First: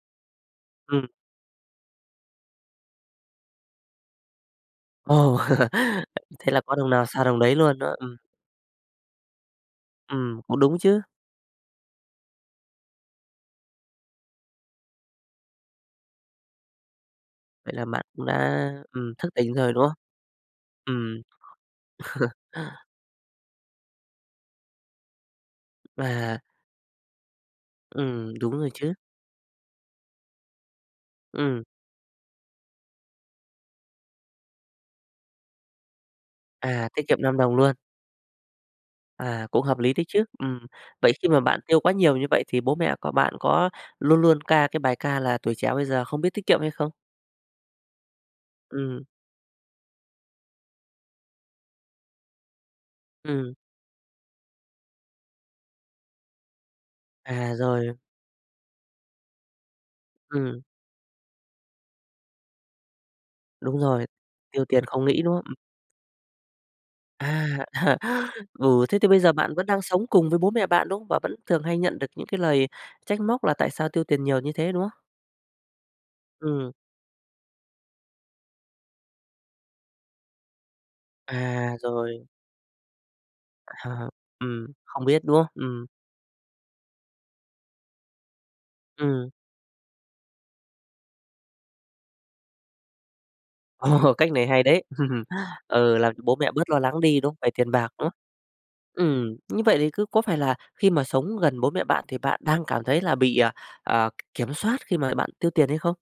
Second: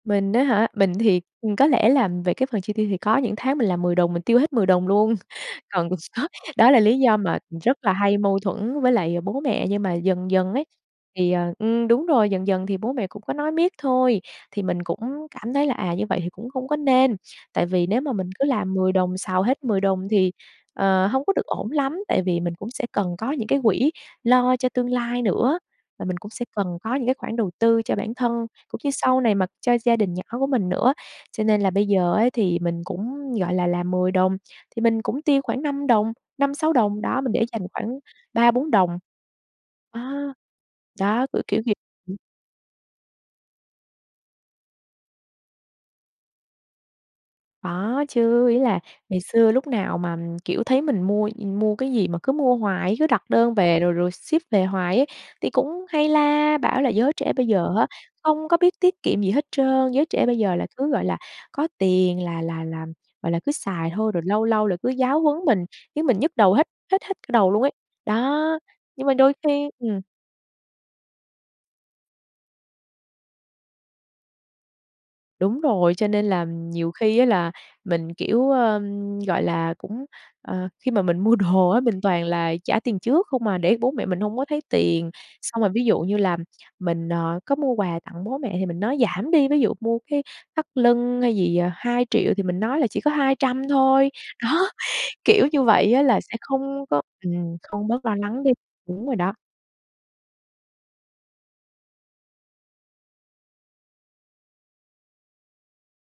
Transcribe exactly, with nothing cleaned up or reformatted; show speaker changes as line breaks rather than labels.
Mình á hả? Mình
Ừm.
thì, ừm, có lẽ là về cái phần chi tiêu thì có những tháng mình làm mười đồng mình tiêu hết mười đồng luôn.
Ồ.
Còn có
Thế là
đó
có
là
đồng
lý
nào
do
xào
mà
đồng đấy
rất
luôn
là
đó, ừm.
hay mâu thuẫn với lại bố mẹ, nhưng mà dần
Ừm,
dần
cũng
ấy
đúng chứ.
thì, à ừm, đúng rồi, dần dần thì bố mẹ cũng có nói miết thôi, thì mình cũng cảm thấy là, à, như vậy thì cũng không có nên. Tại
Vậy là
vì nếu
bạn
mà
cũng
mình cứ
đã,
làm mười
ừm,
đồng
thức
xào
tỉnh
hết
rồi,
mười
đúng không?
đồng thì, ờ,
Ừm.
hông có được ổn lắm. Tại vì mình cũng sẽ cần có những cái quỹ lo cho tương lai nữa, và mình cũng
Và
sẽ cần có những cái khoản đầu tư cho bản thân,
Ừm, đúng rồi
cũng như
chứ.
sau này mà cho gia đình nhỏ của mình nữa. Cho nên
Ừm.
là bây giờ ấy thì mình cũng, gọi là, làm mười đồng thì mình cũng tiêu khoảng năm đồng, năm sáu
À,
đồng,
tiết
đó
kiệm
mình
năm
để
đồng
dành
luôn.
khoảng ba bốn đồng.
À, cũng hợp lý đấy
À,
chứ, ừm. vậy
đó,
khi mà bạn
kiểu, kiểu
tiêu quá nhiều như vậy thì bố mẹ có bạn có luôn luôn ca cái bài ca là tuổi trẻ bây giờ không biết tiết kiệm hay không?
Đó, chứ ý là
Ừm.
ngày xưa lúc nào mà, kiểu, thấy mình mua mua cái gì mà cứ mua hoài, cứ đặt
Ừm.
đơn về rồi rồi ship về hoài ấy thì cũng hay la bảo là "Giới trẻ bây
À,
giờ á
rồi.
không có biết tiết kiệm gì hết trơn, giới trẻ bây giờ
Ừm.
là cứ, gọi là, có tiền là là là, gọi là, cứ
Đúng
xài
rồi,
thôi." Rồi lâu
tiêu
lâu là
tiền
cứ
không
giáo
nghĩ, đúng
huấn
không? Ừm.
mình, khiến mình nhức đầu hết hết hết cả đầu luôn
À.
ấy. Đó,
Ừ, thế thì
nhưng mà
bây giờ
đôi
bạn vẫn
khi
đang
ừm.
sống cùng với bố mẹ bạn, đúng không? Và vẫn thường hay nhận được những cái lời trách móc là tại sao tiêu tiền nhiều như thế, đúng không?
Đúng rồi, cho nên là, ừm,
Ừm.
nhiều khi á là mình, kiểu, ưm, gọi là, cũng, ờ khi mà mình mua đồ
À,
á mình toàn
rồi.
là trả tiền trước không à để bố mẹ
À,
mình hông có thấy
ừm, không
tiền.
biết, đúng không?
Xong rồi ví
Ừm.
dụ như là mình, ờ, có mua quà tặng bố mẹ thì mình nói
Ừm.
giảm đi, ví dụ mua cái thắt lưng hay gì, ờ, hai triệu thì mình nói là chỉ có hai trăm thôi.
Ồ, cách này
Đó,
hay đấy!
kiểu như vậy
Ừ,
á,
làm
là
cho
sẽ
bố mẹ bớt lo
không
lắng
có
đi, đúng về
ừm,
tiền
không
bạc,
bớt
đúng
lo
không?
lắng đi, đúng rồi đó.
Ừm, như vậy thì cứ có phải là khi mà sống gần bố mẹ bạn thì bạn đang cảm thấy là bị, à, ờ, kiểm soát khi mà bạn tiêu tiền hay không?